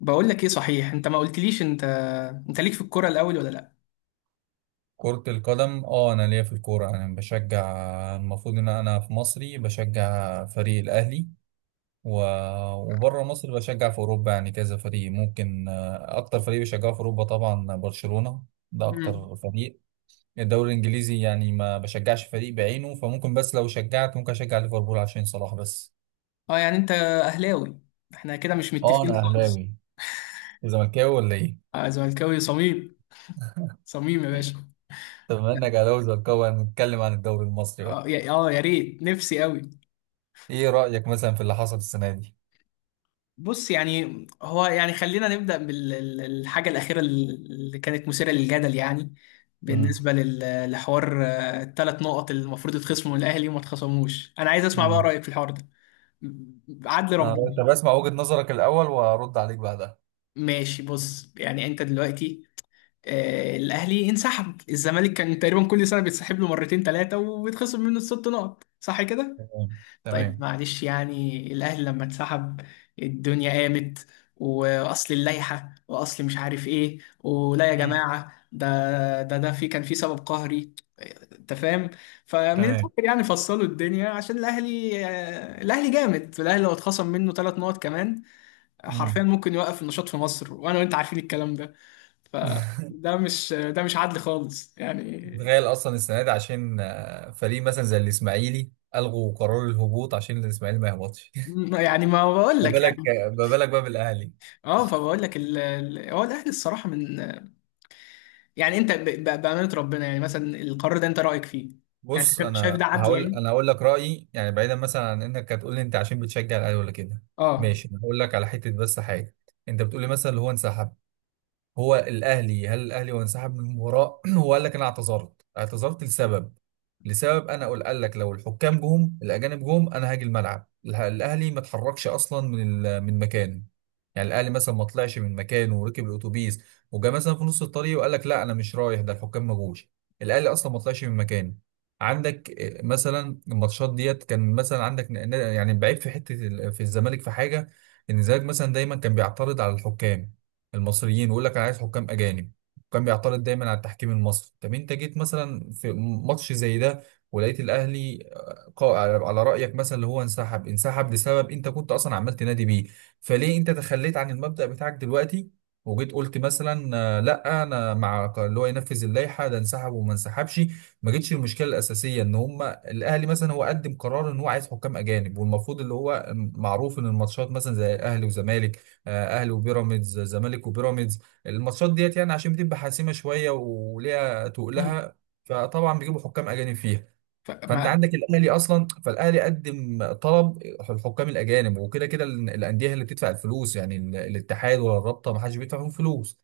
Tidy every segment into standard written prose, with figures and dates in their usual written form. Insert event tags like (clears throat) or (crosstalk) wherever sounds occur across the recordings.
بقول لك ايه، صحيح انت ما قلتليش، انت انت ليك في الكوره الاول ولا لا؟ كرة القدم، انا ليا في الكورة. انا بشجع المفروض ان انا في مصري بشجع فريق الاهلي، و... وبره مصر بشجع في اوروبا، يعني كذا فريق ممكن، اكتر فريق بشجعه في اوروبا طبعا برشلونة. ده امم اكتر فريق. الدوري الانجليزي يعني ما بشجعش فريق بعينه، فممكن بس لو شجعت ممكن اشجع ليفربول عشان صلاح بس. اه، يعني انت اهلاوي. احنا كده مش اه، انا متفقين خالص. اهلاوي. وزملكاوي ولا ايه؟ اه، زملكاوي صميم، صميم يا باشا. طب بما انك اهلاوي وزملكاوي هنتكلم عن الدوري المصري بقى. يا ريت، نفسي قوي. ايه رأيك مثلا في اللي حصل السنة دي؟ بص، يعني هو يعني خلينا نبدا بالحاجه الاخيره اللي كانت مثيره للجدل يعني. بالنسبه لحوار، الثلاث نقط اللي المفروض يتخصموا من الاهلي وما اتخصموش، انا عايز اسمع بقى امم. رايك في الحوار ده. عدل اه، ربنا. طب اسمع وجهة نظرك الأول وأرد عليك بعدها. ماشي، بص يعني انت دلوقتي، الاهلي انسحب، الزمالك كان تقريبا كل سنه بيتسحب له مرتين ثلاثه وبيتخصم منه الست نقط، صح كده؟ تمام. طيب، تمام. معلش، يعني الاهلي لما اتسحب الدنيا قامت، واصل اللائحه، واصل مش عارف ايه، ولا يا مم. جماعه ده. ده في كان في سبب قهري، انت فاهم. فمن تمام. الاخر، يعني فصلوا الدنيا عشان الاهلي، الاهلي جامد، الاهلي لو اتخصم منه ثلاث نقط كمان مم. حرفيا ممكن يوقف النشاط في مصر، وانا وانت عارفين الكلام ده. فده مش، ده مش عدل خالص يعني. تخيل أصلا السنة دي عشان فريق مثلا زي الإسماعيلي ألغوا قرار الهبوط عشان الإسماعيلي ما يهبطش. (laughs) يعني ما بقول ما لك بالك يعني. ما بالك بقى بالأهلي. اه، فبقول لك هو الاهلي الصراحه من، يعني انت بامانه ربنا، يعني مثلا القرار ده انت رايك فيه؟ يعني انت بص، شايف، ده أنا عدل هقول يعني؟ أنا هقول لك رأيي، يعني بعيدا مثلا عن إنك هتقول لي أنت عشان بتشجع الأهلي ولا كده. اه. ماشي، أنا هقول لك على حتة بس حاجة. أنت بتقول لي مثلا اللي هو انسحب. هو الاهلي هل الاهلي هو انسحب من المباراه؟ (clears throat) هو قال لك انا اعتذرت، لسبب. لسبب، انا قال لك لو الحكام جم، الاجانب جم، انا هاجي الملعب. الاهلي ما اتحركش اصلا من مكانه. يعني الاهلي مثلا ما طلعش من مكانه وركب الاتوبيس وجا مثلا في نص الطريق وقال لك لا انا مش رايح، ده الحكام ما جوش. الاهلي اصلا ما طلعش من مكانه. عندك مثلا الماتشات ديت كان مثلا عندك يعني بعيب في حته، في الزمالك في حاجه. ان الزمالك مثلا دايما كان بيعترض على الحكام المصريين ويقول لك انا عايز حكام اجانب. كان بيعترض دايما على التحكيم المصري. طب انت جيت مثلا في ماتش زي ده ولقيت الاهلي، على رايك مثلا اللي هو انسحب، انسحب لسبب انت كنت اصلا عمال تنادي بيه. فليه انت تخليت عن المبدأ بتاعك دلوقتي وجيت قلت مثلا لا انا اللي هو ينفذ اللائحه، ده انسحب وما انسحبش. ما جتش المشكله الاساسيه ان هم الاهلي مثلا هو قدم قرار ان هو عايز حكام اجانب، والمفروض اللي هو معروف ان الماتشات مثلا زي الاهلي وزمالك، اهلي وبيراميدز، زمالك وبيراميدز. الماتشات ديت يعني عشان بتبقى حاسمه شويه وليها مم. تقلها، فطبعا بيجيبوا حكام اجانب فيها. فانت فما. عندك الاهلي اصلا، فالاهلي قدم طلب الحكام الاجانب، وكده كده الانديه هي اللي بتدفع الفلوس، يعني الاتحاد ولا الرابطه ما حدش بيدفع فيهم فلوس.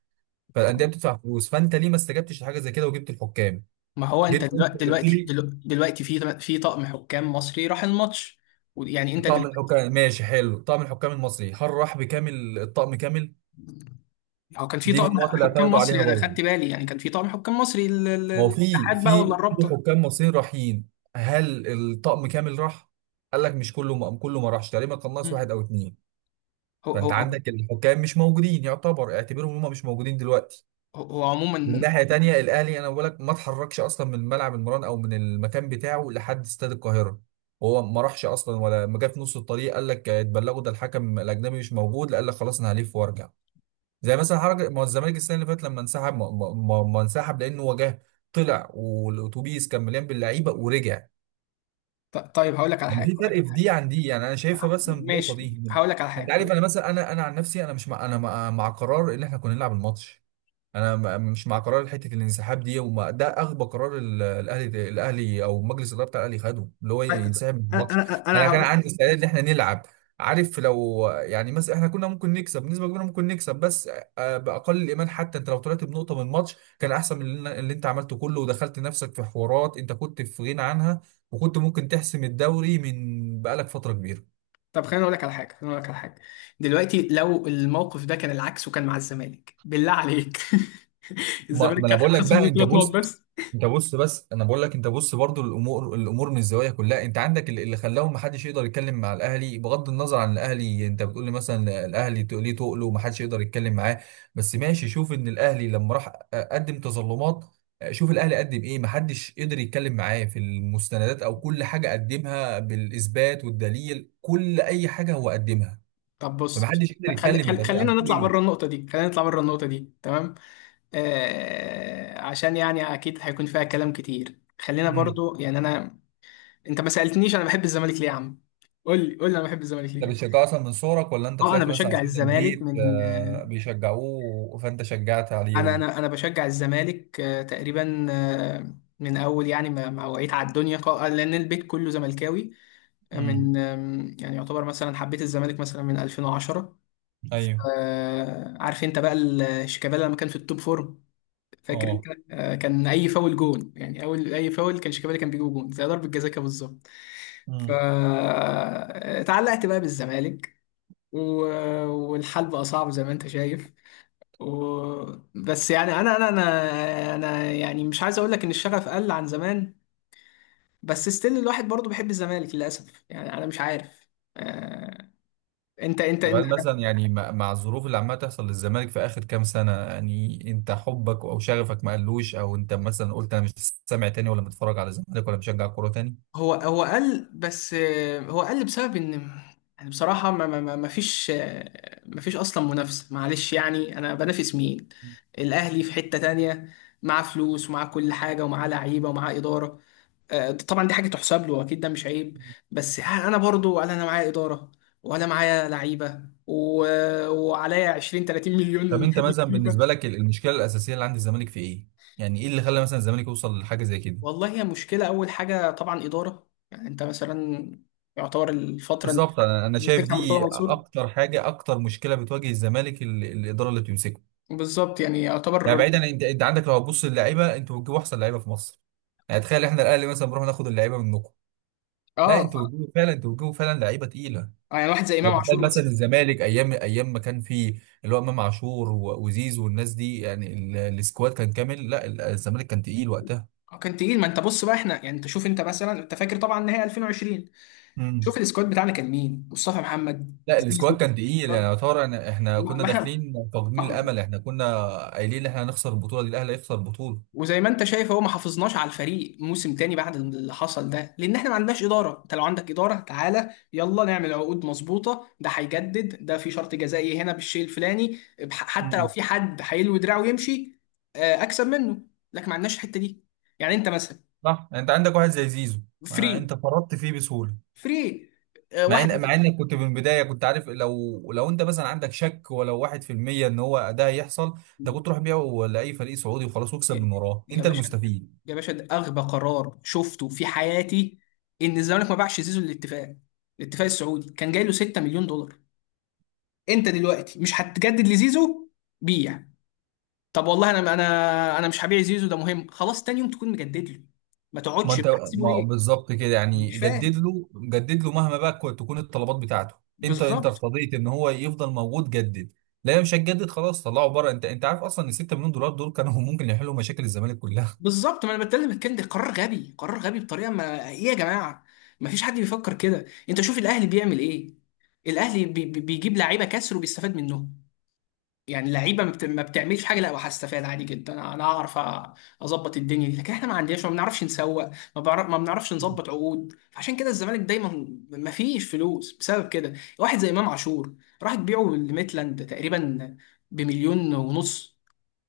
فالانديه طب، بتدفع فلوس، فانت ليه ما استجبتش لحاجه زي كده وجبت الحكام؟ ما هو انت جيت انت دلوقتي، قلت لي دلوقتي في في طقم حكام مصري راح الماتش، ويعني انت طقم دل... الحكام ماشي حلو، طقم الحكام المصري، هل راح بكامل الطقم كامل؟ هو كان في دي من طقم النقط اللي حكام اعترضوا عليها مصري، انا برضه. خدت بالي، يعني كان في طقم حكام مصري ما هو الاتحاد بقى ولا في الرابطه. حكام مصريين رايحين، هل الطقم كامل راح؟ قال لك مش كله ما كله ما راحش، تقريبا كان ناقص مم. واحد او اتنين. هو هو فانت هو عندك الحكام مش موجودين، اعتبرهم هم مش موجودين دلوقتي. هو من عموما. ناحيه تانيه الاهلي، انا بقول لك، ما اتحركش اصلا من ملعب المران او من المكان بتاعه لحد استاد القاهره. هو ما راحش اصلا، ولا ما جه في نص الطريق قال لك اتبلغوا ده الحكم الاجنبي مش موجود، لا قال لك خلاص انا هلف وارجع، زي مثلا حركه ما هو الزمالك السنه اللي فاتت لما انسحب. ما انسحب لانه وجاه، طلع والاتوبيس كان مليان باللعيبه ورجع. طيب، هقول لك على يعني حاجه، في فرق في دي عن دي، يعني انا شايفها بس من النقطه ماشي دي. هقول لك على انت حاجه، هقول عارف، انا لك مثلا انا عن نفسي، انا مش مع، انا مع قرار ان احنا كنا نلعب الماتش. انا مش مع قرار حته الانسحاب دي، وما ده اغبى قرار، الاهلي او مجلس الاداره بتاع الاهلي خده، اللي هو ينسحب من انا الماتش. انا انا انا كان هقول. عندي استعداد ان احنا نلعب. عارف لو يعني مثلا احنا كنا ممكن نكسب بنسبه كبيره، ممكن نكسب بس باقل الايمان، حتى انت لو طلعت بنقطه من الماتش كان احسن من اللي انت عملته كله، ودخلت نفسك في حوارات انت كنت في غنى عنها، وكنت ممكن تحسم الدوري من بقالك فتره كبيره. طب خليني اقول لك على حاجه، دلوقتي لو الموقف ده كان العكس وكان مع الزمالك، بالله عليك. (laughs) ما, الزمالك ما انا كان بقول لك هيتخصم بقى، منه انت ثلاث نقط بص، بس. انت بص، بس انا بقول لك انت بص برضو، الامور من الزوايا كلها، انت عندك اللي خلاهم ما حدش يقدر يتكلم مع الاهلي. بغض النظر عن الاهلي، انت بتقول لي مثلا الاهلي ليه تقله وما حدش يقدر يتكلم معاه. بس ماشي، شوف ان الاهلي لما راح قدم تظلمات. شوف الاهلي قدم ايه، ما حدش قدر يتكلم معاه في المستندات او كل حاجه قدمها بالاثبات والدليل، كل اي حاجه هو قدمها. طب بص، فما حدش قدر خلي يتكلم، انت خلي خلينا نطلع هتقول بره النقطه دي، تمام. آه، عشان يعني اكيد هيكون فيها كلام كتير، خلينا ايه؟ برضو يعني انا. انت ما سالتنيش انا بحب الزمالك ليه يا عم. قول لي، انا بحب الزمالك ده ليه. بيشجعوه اصلا من صغرك، ولا انت اه انا طلعت مثلا بشجع عشان الزمالك البيت من آه، بيشجعوه فانت شجعت انا عليهم؟ انا انا بشجع الزمالك آه، تقريبا آه، من اول، يعني ما وعيت على الدنيا، لان البيت كله زملكاوي. آه، امم. من يعني يعتبر مثلا حبيت الزمالك مثلا من 2010. ايوه. آه، عارف انت بقى شيكابالا لما كان في التوب فورم، فاكر انت؟ اه. آه، كان اي فاول جون، يعني اول اي فاول كان شيكابالا كان بيجيب جون زي ضربة جزاء كده بالظبط. امم. فتعلقت بقى بالزمالك، و- والحال بقى صعب زي ما انت شايف. و... بس يعني انا يعني مش عايز اقول لك ان الشغف قل عن زمان، بس ستيل الواحد برضه بيحب الزمالك للاسف، يعني انا مش عارف. آه، انت انت كمان انت مثلا يعني مع الظروف اللي عماله تحصل للزمالك في اخر كام سنه، يعني انت حبك او شغفك ما قلوش، او انت مثلا قلت انا مش سامع تاني ولا متفرج على الزمالك ولا بشجع كوره تاني؟ هو هو قل، بس آه، هو قل بسبب ان يعني بصراحة ما فيش، ما فيش اصلا منافسة. معلش، يعني انا بنافس مين؟ الاهلي في حتة تانية، معاه فلوس ومعاه كل حاجة ومعاه لعيبة ومعاه إدارة. آه، طبعا دي حاجه تحسب له اكيد، ده مش عيب. بس انا برضو، ولا انا معايا اداره ولا معايا لعيبه، و... وعليا 20 30 طب مليون انت مثلا (laughs) فيفا. بالنسبه لك، المشكله الاساسيه اللي عند الزمالك في ايه؟ يعني ايه اللي خلى مثلا الزمالك يوصل لحاجه زي كده؟ والله، هي مشكله. اول حاجه طبعا اداره، يعني انت مثلا يعتبر الفتره اللي بالظبط، انا شايف مسكها مرتضى دي منصور اكتر حاجه، اكتر مشكله بتواجه الزمالك، الاداره اللي بتمسكه. بالظبط، يعني يعني يعتبر. بعيدا، انت عندك لو هتبص للعيبه، انتوا بتجيبوا احسن لعيبه في مصر. يعني تخيل، احنا الاهلي مثلا بنروح ناخد اللعيبه منكم. لا، اه ف، انتوا بتجيبوا فعلا، انتوا بتجيبوا فعلا لعيبه تقيله. آه، يعني واحد زي امام يعني تخيل عاشور مثلا مثلا. الزمالك ايام ايام ما كان فيه اللي هو امام عاشور وزيزو والناس دي، يعني السكواد كان كامل. لا، الزمالك كان تقيل وقتها. آه، كان تقيل. ما انت بص بقى احنا، يعني انت شوف، انت مثلا انت فاكر طبعا نهائي 2020، شوف امم. السكواد بتاعنا كان مين، مصطفى محمد، لا، السكواد زيزو. كان تقيل، يعني شرب. يعتبر احنا ما كنا ما احنا، داخلين فاقدين ما الامل، احنا كنا قايلين ان احنا هنخسر البطوله دي، الاهلي هيخسر البطوله. وزي ما انت شايف هو ما حافظناش على الفريق موسم تاني بعد اللي حصل ده، لان احنا ما عندناش اداره. انت لو عندك اداره تعالى يلا نعمل عقود مظبوطه، ده هيجدد، ده في شرط جزائي هنا بالشيء الفلاني حتى لو مم. في حد هيلوي دراعه ويمشي، آه، اكسب منه. لكن ما عندناش الحته دي، يعني انت مثلا. صح، يعني انت عندك واحد زي زيزو، فري ما انت فرطت فيه بسهوله. فري آه، واحد. مع انك كنت من البدايه كنت عارف، لو انت مثلا عندك شك ولو 1%، ان هو ده هيحصل، ده كنت تروح بيعه لاي فريق سعودي وخلاص، واكسب يا، من وراه يا انت باشا المستفيد. ده اغبى قرار شفته في حياتي، ان الزمالك ما باعش زيزو للاتفاق. الاتفاق السعودي كان جاي له 6 مليون دولار. انت دلوقتي مش هتجدد لزيزو، بيع. طب والله انا، انا مش هبيع زيزو، ده مهم خلاص. تاني يوم تكون مجدد له، ما ما تقعدش، انت هتسيبه ما ليه؟ بالظبط كده، يعني مش جدد فاهم، له، جدد له مهما بقى تكون الطلبات بتاعته. انت بالظبط. ارتضيت ان هو يفضل موجود، جدد. لا مش هتجدد، خلاص طلعه بره. انت عارف اصلا ان 6 مليون دولار دول كانوا ممكن يحلوا مشاكل الزمالك كلها. بالظبط، ما انا بتكلم الكلام ده. قرار غبي، قرار غبي بطريقه. ما ايه يا جماعه، ما فيش حد بيفكر كده. انت شوف الاهلي بيعمل ايه. الاهلي بيجيب لعيبه كسر وبيستفاد منهم. يعني لعيبه ما بتعملش حاجه، لا، وهستفاد عادي جدا، انا هعرف اظبط الدنيا دي. لكن احنا ما عندناش، ما بنعرفش نسوق ما, بعرف ما بنعرفش نظبط عقود، عشان كده الزمالك دايما ما فيش فلوس بسبب كده. واحد زي امام عاشور راح تبيعه لميتلاند تقريبا بمليون ونص.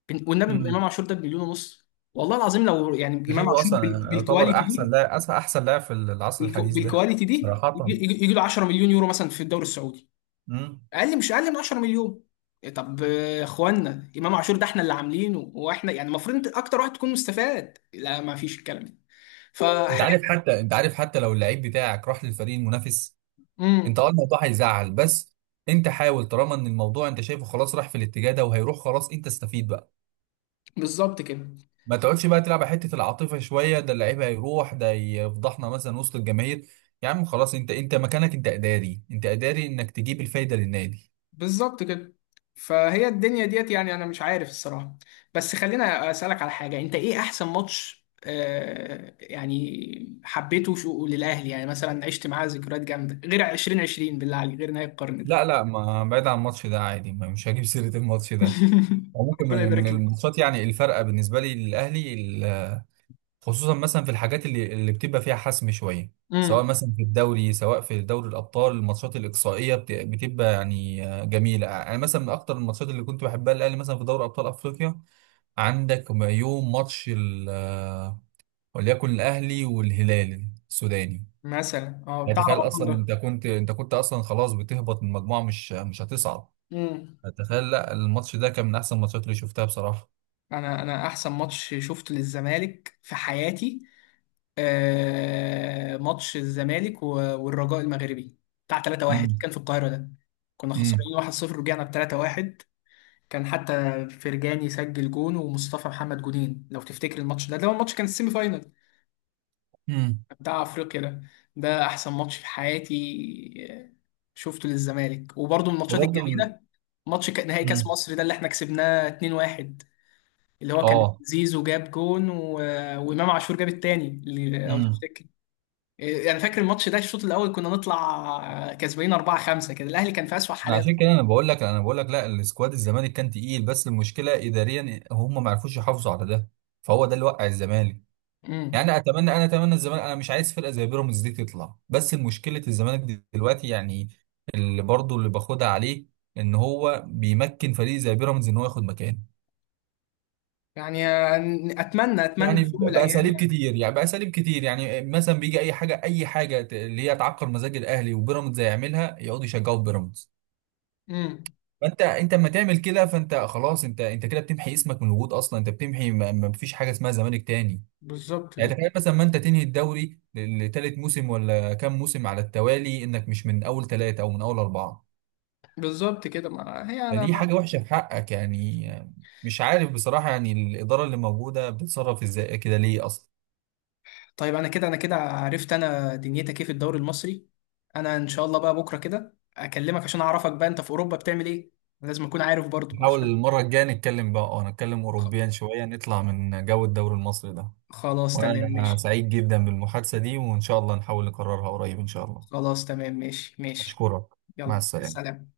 والنبي مم. امام عاشور ده بمليون ونص. والله العظيم، لو يعني امام جيرو عاشور اصلا يعتبر بالكواليتي دي، احسن لاعب، احسن لاعب في العصر الحديث ده. بالكواليتي دي يجي، صراحه. يجي له 10 مليون يورو مثلا في الدوري السعودي، امم. اقل، مش اقل من 10 مليون. إيه طب، آه، اخوانا امام عاشور ده احنا اللي عاملينه، واحنا يعني المفروض انت اكتر واحد تكون مستفاد. لا، ما فيش الكلام ده. ف، انت عارف حتى لو اللعيب بتاعك راح للفريق المنافس، انت امم الموضوع هيزعل، بس انت حاول. طالما ان الموضوع انت شايفه خلاص راح في الاتجاه ده وهيروح خلاص، انت استفيد بقى. بالظبط كده، ما تقعدش بقى تلعب على حته العاطفه شويه، ده اللعيب هيروح، ده يفضحنا مثلا وسط الجماهير. يا عم خلاص، انت مكانك، انت اداري، انت اداري انك تجيب الفايده للنادي. بالظبط كده فهي الدنيا ديت، يعني انا مش عارف الصراحه. بس خلينا اسالك على حاجه، انت ايه احسن ماتش آه يعني حبيته شو للاهلي، يعني مثلا عشت معاه ذكريات جامده غير 2020، بالله عليك، غير نهايه القرن ده. لا، لا، ما بعيد عن الماتش ده عادي، مش هجيب سيره الماتش ده. (laughs) ممكن ربنا من يبارك لك. الماتشات، يعني الفرقه بالنسبه لي للاهلي، خصوصا مثلا في الحاجات اللي بتبقى فيها حسم شويه، سواء امم، مثلا في الدوري سواء في دوري الابطال، الماتشات الاقصائيه بتبقى يعني جميله. انا مثلا من اكتر الماتشات اللي كنت بحبها الاهلي مثلا في دوري ابطال افريقيا. عندك يوم ماتش وليكن الاهلي والهلال السوداني. مثلا اه يعني بتاع تخيل اصلا رمضان. انت كنت اصلا خلاص بتهبط من مجموعه، مش هتصعد. مم. يعني تخيل، لا الماتش ده كان من احسن الماتشات اللي شفتها بصراحه. انا، انا احسن ماتش شفته للزمالك في حياتي آه، ماتش الزمالك والرجاء المغربي بتاع 3-1 امم. كان في القاهرة ده، كنا امم. خسرانين 1-0 رجعنا ب 3-1. كان حتى فرجاني سجل جون ومصطفى محمد جونين لو تفتكر الماتش ده، ده هو الماتش كان السيمي فاينال امم. بتاع افريقيا ده. ده احسن ماتش في حياتي آه، شفته للزمالك. وبرضه من الماتشات وبرضه الجميلة ماتش نهائي كاس امم. مصر ده اللي احنا كسبناه 2-1، اللي هو كان اه. زيزو جاب جون، و... وامام عاشور جاب التاني اللي لو امم. تفتكر، يعني فاكر الماتش ده الشوط الاول كنا نطلع كسبانين 4 5 كده، الاهلي كان في اسوأ حالاته. عشان كده انا بقول لك، لا السكواد الزمالك كان تقيل، بس المشكله اداريا هم ما عرفوش يحافظوا على ده، فهو ده اللي وقع الزمالك. امم، يعني انا اتمنى الزمالك، انا مش عايز فرقه زي بيراميدز دي تطلع، بس مشكله الزمالك دي دلوقتي يعني، اللي برضه اللي باخدها عليه، ان هو بيمكن فريق زي بيراميدز ان هو ياخد مكانه. يعني اتمنى، يعني في يوم من الايام باساليب يعني. كتير، يعني مثلا بيجي اي حاجه، اللي هي تعكر مزاج الاهلي، وبيراميدز يعملها، يقعدوا يشجعوا بيراميدز. امم، ما انت اما تعمل كده فانت خلاص، انت كده بتمحي اسمك من الوجود اصلا، انت بتمحي، ما فيش حاجه اسمها زمالك تاني. بالظبط، يعني تخيل مثلا ما انت تنهي الدوري لتالت موسم ولا كام موسم على التوالي، انك مش من اول ثلاثه او من اول اربعه. بالظبط كده ما هي فدي انا. حاجه وحشه في حقك يعني. مش عارف بصراحه، يعني الاداره اللي موجوده بتتصرف ازاي كده ليه اصلا. طيب، انا كده، عرفت انا دنيتك ايه في الدوري المصري، انا ان شاء الله بقى بكره كده اكلمك عشان اعرفك بقى انت في اوروبا بتعمل ايه، لازم اكون عارف برضو نحاول عشان. المره الجايه نتكلم بقى، نتكلم خ- اوروبيا شويه، نطلع من جو الدوري المصري ده. خلاص تمام وانا ماشي. سعيد جدا بالمحادثه دي، وان شاء الله نحاول نكررها قريب ان شاء الله. خلاص تمام ماشي. أشكرك. مع يلا السلامة. سلام.